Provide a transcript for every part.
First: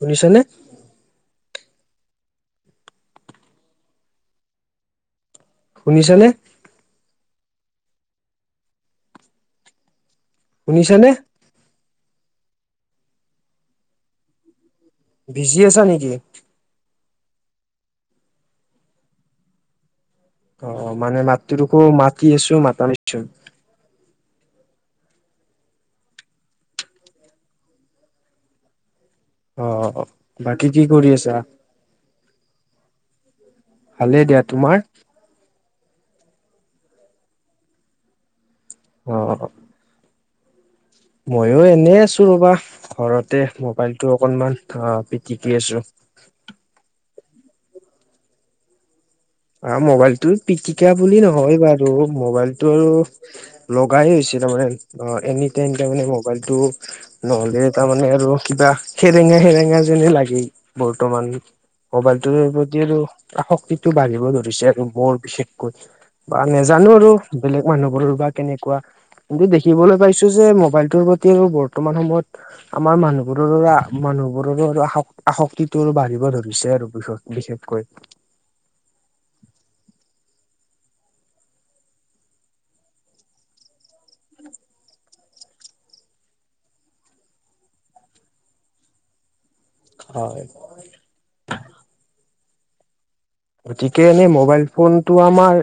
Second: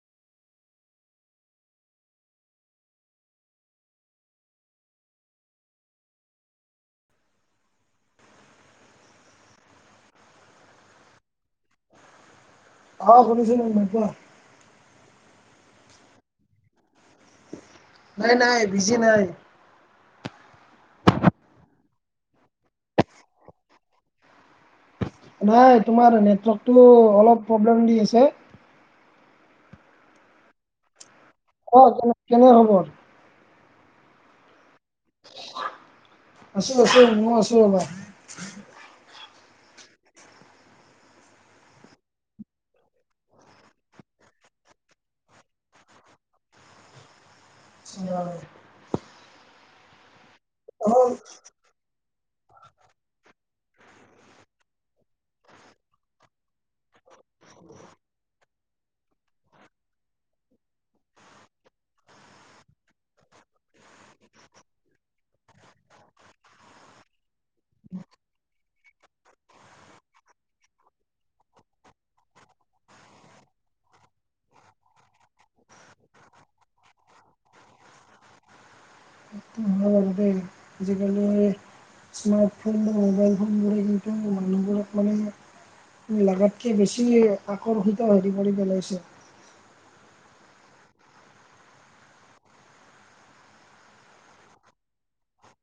শুনিছ নে। শুনিছ নে। শুনিছ নে। অ শুনিছো ন [inaudible] ন পুৱোৱা বিজি আছা নেকি। নাই নাই বিজি নাই। অ মানে মাতটোকো মাতি আছো মাতাছো [inaudible] নাই তোমাৰ নেটৱৰ্কটো অলপ প্ৰব্লেম দি আছে। অ বাকী কি কৰি আছা। অ কেনে কেনে খবৰ। ভালে দিয়া তোমাৰ। আছো আছো মই আছো ৰবা। অ মইয়ো এনেই আছো ৰবা। ঘৰতে মোবাইলটো অকনমান অ পিটিকি আছোঁ। অহ। অ মোবাইলটো অ, পিকিকা হয় বুলি নহয় বাৰু মোবাইলটো আৰু লগাই হৈছিল মানে তাৰ মানে এনি টাইম মানে মবাইলটো নহলে তাৰমানে আৰু কিবা সেৰেঙা সেৰেঙা যেনী লাগেই বৰ্তমান মোবাইলটো প্ৰতি আৰু আসক্তিটো বাঢ়িব ধৰিছে আৰু বৰ বিশেষকৈ বা নোজানো আৰু বেলেগ মানুহবোৰৰ বা কেনেকুৱা কিন্তু দেখিবলৈ পাইছো যে মোবাইলটোৰ প্ৰতি আৰু বৰ্তমান সময়ত আমাৰ মানুহবোৰৰো মানুহবোৰৰো আ আসক্তিটো বাঢ়িব ধৰিছে আৰু বিশেষকৈ [unintelligible] আজিকালি স্মাৰ্টফোন বা মবাইল ফোনবোৰৰ মানুহবোৰক মানে লগাতকে বেছি আকৰ্ষিত হেৰি কৰি পেলাইছে হয় গতিকে এনেই মোবাইল ফোনটো আমাৰ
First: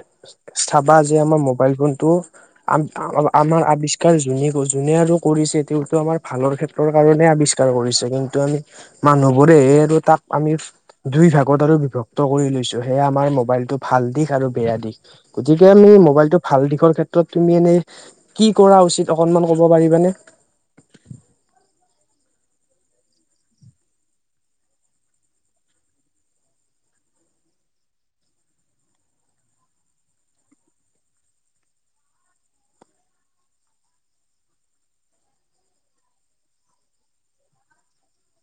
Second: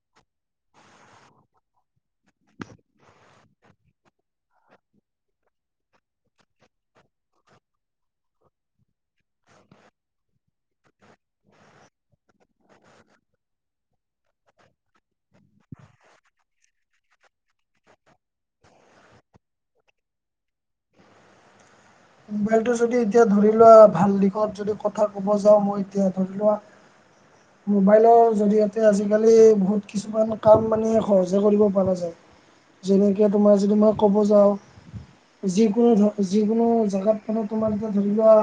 চাবা যে আমাৰ মোবাইল ফোনটো আমাৰ আৱিষ্কাৰ যোনে যোনে আৰু কৰিছে তেওঁটো আমাৰ ভালৰ ক্ষেত্ৰ কাৰণে আৱিষ্কাৰ কৰিছে কিন্তু আমি মানুহবোৰেহে আৰু তাক আমি দুই ভাগত আৰু বিভক্ত কৰি লৈছো সেয়া আমাৰ মোবাইলটো ভাল দিশ আৰু বেয়া দিশ গতিকে আমি মোবাইলটো ভাল দিশৰ ক্ষেত্ৰত তুমি এনেই কি কৰা উচিত অকণমান ক'ব পাৰিবানে মোবাইলটো যদি এতিয়া ধৰি লোৱা ভাল দিশত যদি কথা ক'ব যাওঁ মই এতিয়া ধৰি লোৱা [inaudible] মোবাইলৰ জৰিয়তে আজিকালি বহুত কিছুমান কাম মানে সহজে কৰিব পৰা যায় যেনেকে তোমাৰ যদি মই ক'ব যাওঁ যিকোনো ধ যিকোনো জেগাত কাৰণ তোমাৰ এতিয়া ধৰি লোৱা।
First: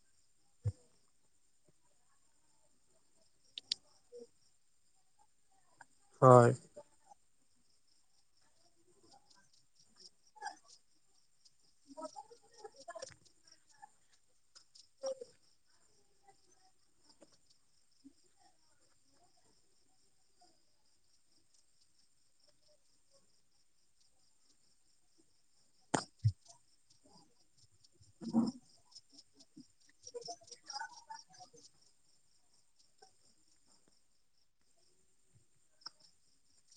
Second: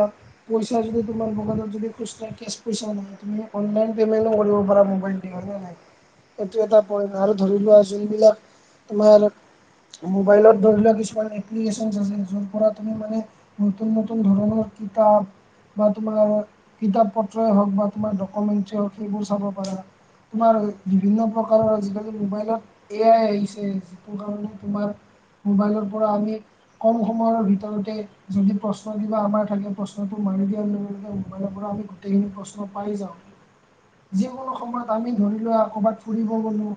পইচা যদি তোমাৰ পকেটত যদি খুচুৰা কেচ পইচাও নাই তুমি অনলাইন পেমেণ্টো কৰিব পাৰা মোবাইলদি হয় না। হয় এইটো এটা পইন্ট আৰু ধৰি লোৱা যিবিলাক তোমাৰ। মোবাইলত ধৰি লোৱা কিছুমান এপ্লিকেশচন চেপলিকেশনৰ পৰা তুমি মানে। নতুন নতুন ধৰণৰ কিতাপ। বা তোমাৰ কিতাপ পত্ৰ এ হওঁক বা তোমাৰ ডকুমেণ্টছ এ হওঁক সেইবোৰ চাব পাৰা। তোমাৰ, বিভিন্ন প্ৰকাৰৰ আজিকালি মোবাইলত এয়াই আহিছে যিটো কাৰণে তোমাৰ মোবাইলৰ পৰা আমি কম সময়ৰ ভিতৰতে যদি প্ৰশ্ন কিবা আমাৰ থাকে প্ৰশ্নটো মাৰি দিয়াৰ লগে লগে মোবাইলৰ পৰা আমি গোটেইখিনি প্ৰশ্ন পাই যাওঁ। যিকোনো সময়ত আমি ধৰি লোৱা কবাত ফুৰিব গলোঁ।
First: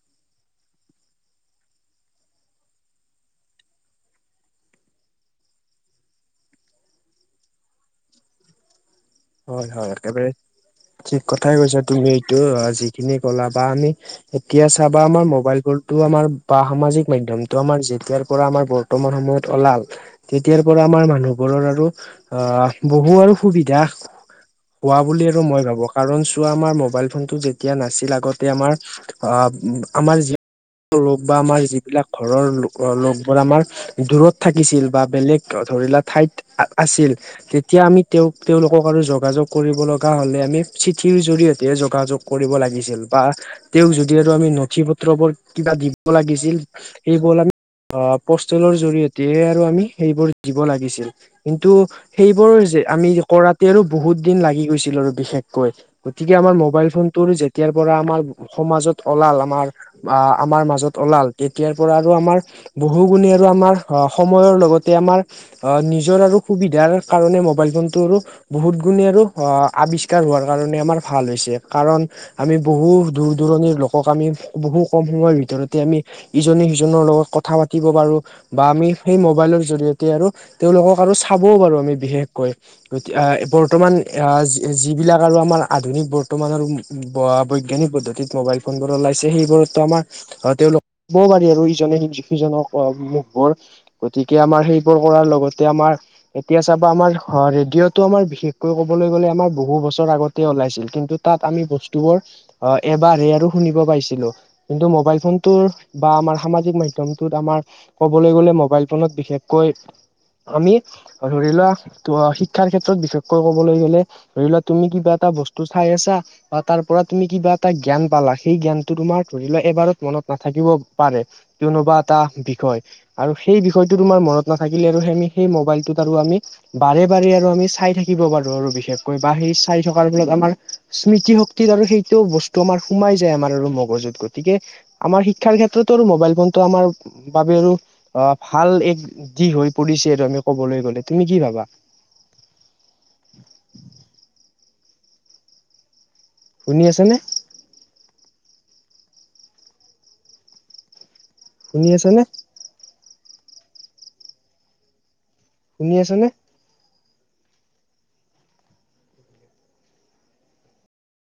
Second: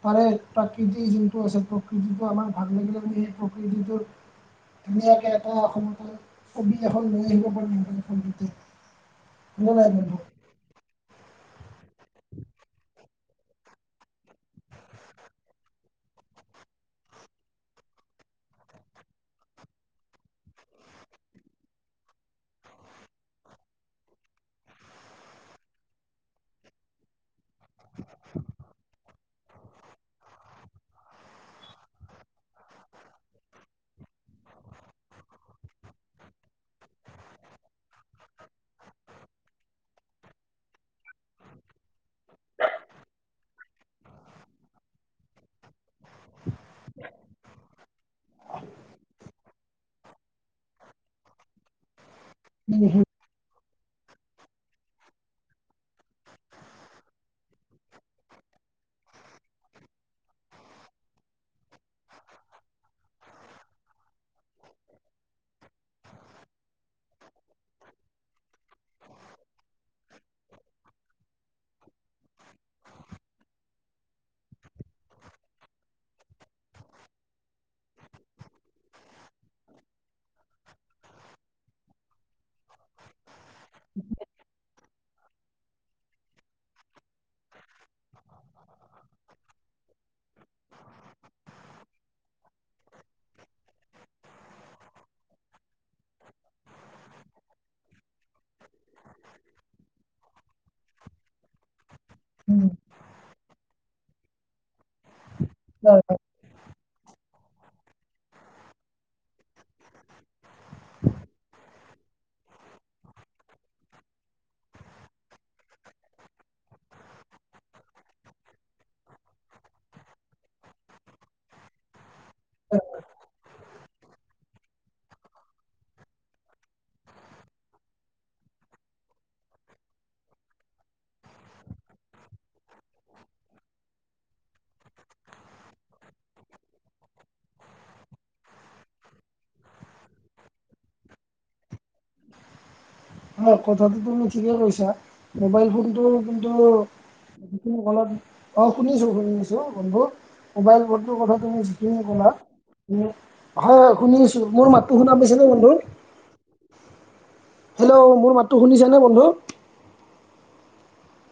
তাৰে প্ৰাকৃতি যোনটো আছে প্ৰকৃতিটো আমাৰ ভাল লাগিলে বুলি সেই প্ৰকৃতিটোৰ ধুনীয়াকে এটা অসমৰ কাৰণে ছবি এখন লৈ আহিব পাৰোঁ হয় হয় একেবাৰে-ঠিক কথাই কৈছা তুমি এইটো যিখিনি ক'লা বা আমি এতিয়া চাবা আমাৰ মোবাইল ফোনটো আমাৰ বা সামাজিক মাধ্যমটো আমাৰ যেতিয়াৰ পৰা আমাৰ বৰ্তমান সময়ত ওলাল। তেতিয়াৰ পৰা আমাৰ মানুহবোৰৰ আৰু আহ, বহু আৰু সুবিধা। হোৱা বুলি আৰু মই ভাবোঁ কাৰণ চোৱা আমাৰ মবাইল ফোনটো যেতিয়া নাছিল আগতে আমাৰ অ', অ' আমাৰ যি লোক বা আমাৰ যিবিলাক ঘৰৰ লোক-লোকবোৰ আমাৰ দূৰত থাকিছিল বা বেলেগ ধৰিলা ঠাইত আছি-আছিল তেতিয়া আমি তেওঁক-তেওঁলোক অ', আৰু যোগাযোগ কৰিব লগা হ'লে আমি চিঠিৰ জৰিয়তেহে যোগাযোগ কৰিব লাগিছিল বা তেওঁক যদি আৰু আমি নথি পত্ৰবোৰ কিবা দিম। লাগিছিল সেইবোৰ আমি পষ্টেলৰ জৰিয়তে আৰু আমি সেইবোৰ দিব লাগিছিল কিন্তু সেইবোৰ যে উম, হুম, আমি কৰা তে আৰু বহুত দিন লাগি গৈছিল আৰু বিশেষকৈ। গতিকে আমাৰ মোবাইল ফোনটোৰ যেতিয়াৰ পৰা আমাৰ সমাজত ওলাল আমাৰ আ আমাৰ মাজত ওলাল তেতিয়াৰ পৰা আৰু আমাৰ বহুগুনে আৰু আমাৰ অ সময়ৰ লগতে আমাৰ অ, নিজৰ আৰু সুবিধাৰ কাৰণে মোবাইল ফোনটো আৰু বহুত গুণে আৰু অ আৱিষ্কাৰ হোৱাৰ কাৰণে আমাৰ ভাল হৈছে। কাৰণ আমি বহু দূৰ দূৰণিৰ লোকক আমি বহু কম সময়ৰ ভিতৰতে আমি ইজনে সিজনৰ লগত কথা পাতিব পাৰো বা আমি সেই মোবাইলৰ জৰিয়তে আৰু তেওঁলোকক আৰু চাবওঁ পাৰো আমি বিশেষকৈ অ বৰ্তমান এয়া যি যিবিলাক আৰু আমাৰ আধুনিক বৰ্তমান আৰু উ উম বা বৈজ্ঞানিক পদ্ধতিত মোবাইল ফোনবোৰ ওলাইছে সেইবোৰতটো আমাৰ অ তেওঁলোক ক'বও পাৰি আৰু ইজনে সিজ সিজনক অমুকৰ গতিকে আমাৰ সেইবোৰ কৰাৰ লগতে আমাৰ এতিয়া চাবা আমাৰ অ ৰেডিঅত তো আমাৰ বিশেষকৈ ক'বলৈ গ'লে আমাৰ বহু বছৰ আগতে ওলাইছিল কিন্তু তাত আমি বস্তুবোৰ উম, অ এবাৰহে আৰু শুনিব পাৰিছিলোঁ কিন্তু মোবাইল ফোনটো হয় বা হয়, আমাৰ সামাজিক মাধ্যমটোত আমাৰ ক'বলৈ গ'লে মোবাইল ফোনত বিশেষকৈ আমি ধৰি লোৱা তো শিক্ষাৰ ক্ষেত্ৰত বিশেষকৈ ক'বলৈ গেলে ধৰি লোৱা তুমি কিবা এটা বস্তু চাই আছা বা তাৰ পৰা তুমি কিবা এটা জ্ঞান পালা সেই জ্ঞানটো তোমাৰ ধৰি লোৱা এবাৰত মনত নাথাকিবও পাৰে। কোনোবা এটা বিষয় হয়। আৰু সেই বিষয়টো তোমাৰ মনত নাথাকিলে আৰু আমি সেই মোবাইলটোত আৰু আমি বাৰে বাৰে আৰু আমি চাই থাকিব পাৰোঁ আৰু বিশেষকৈ বা সেই চাই থকাৰ ফলত আমাৰ স্মৃতি শক্তিত আৰু সেইটো বস্তু আমাৰ সোমাই যায় আমাৰ মগজুত গতিকে আমাৰ শিক্ষাৰ ক্ষেত্ৰতো আৰু মোবাইল ফোনটো আমাৰ বাবে আৰু আ ভাল এক যি হৈ পৰিছে আৰু আমি ক'বলৈ গ'লে তুমি কি ভাবা? হয় কথাটো তুমি ঠিকে কৈছা মোবাইল ফোনটো কিন্তু শুনি আছানে কোনো ফলত অ শুনিছো শুনিছো বন্ধু মোবাইল ফোনটোৰ কথা তুমি শুনি যিখিনি আছানে কলা উম হয় হয় শুনিআছোঁ মোৰ মাতটো শুনা পাইছানে বন্ধু? শুনি আছানে? হেল্ল' মোৰ মাতটো শুনিছানে বন্ধু?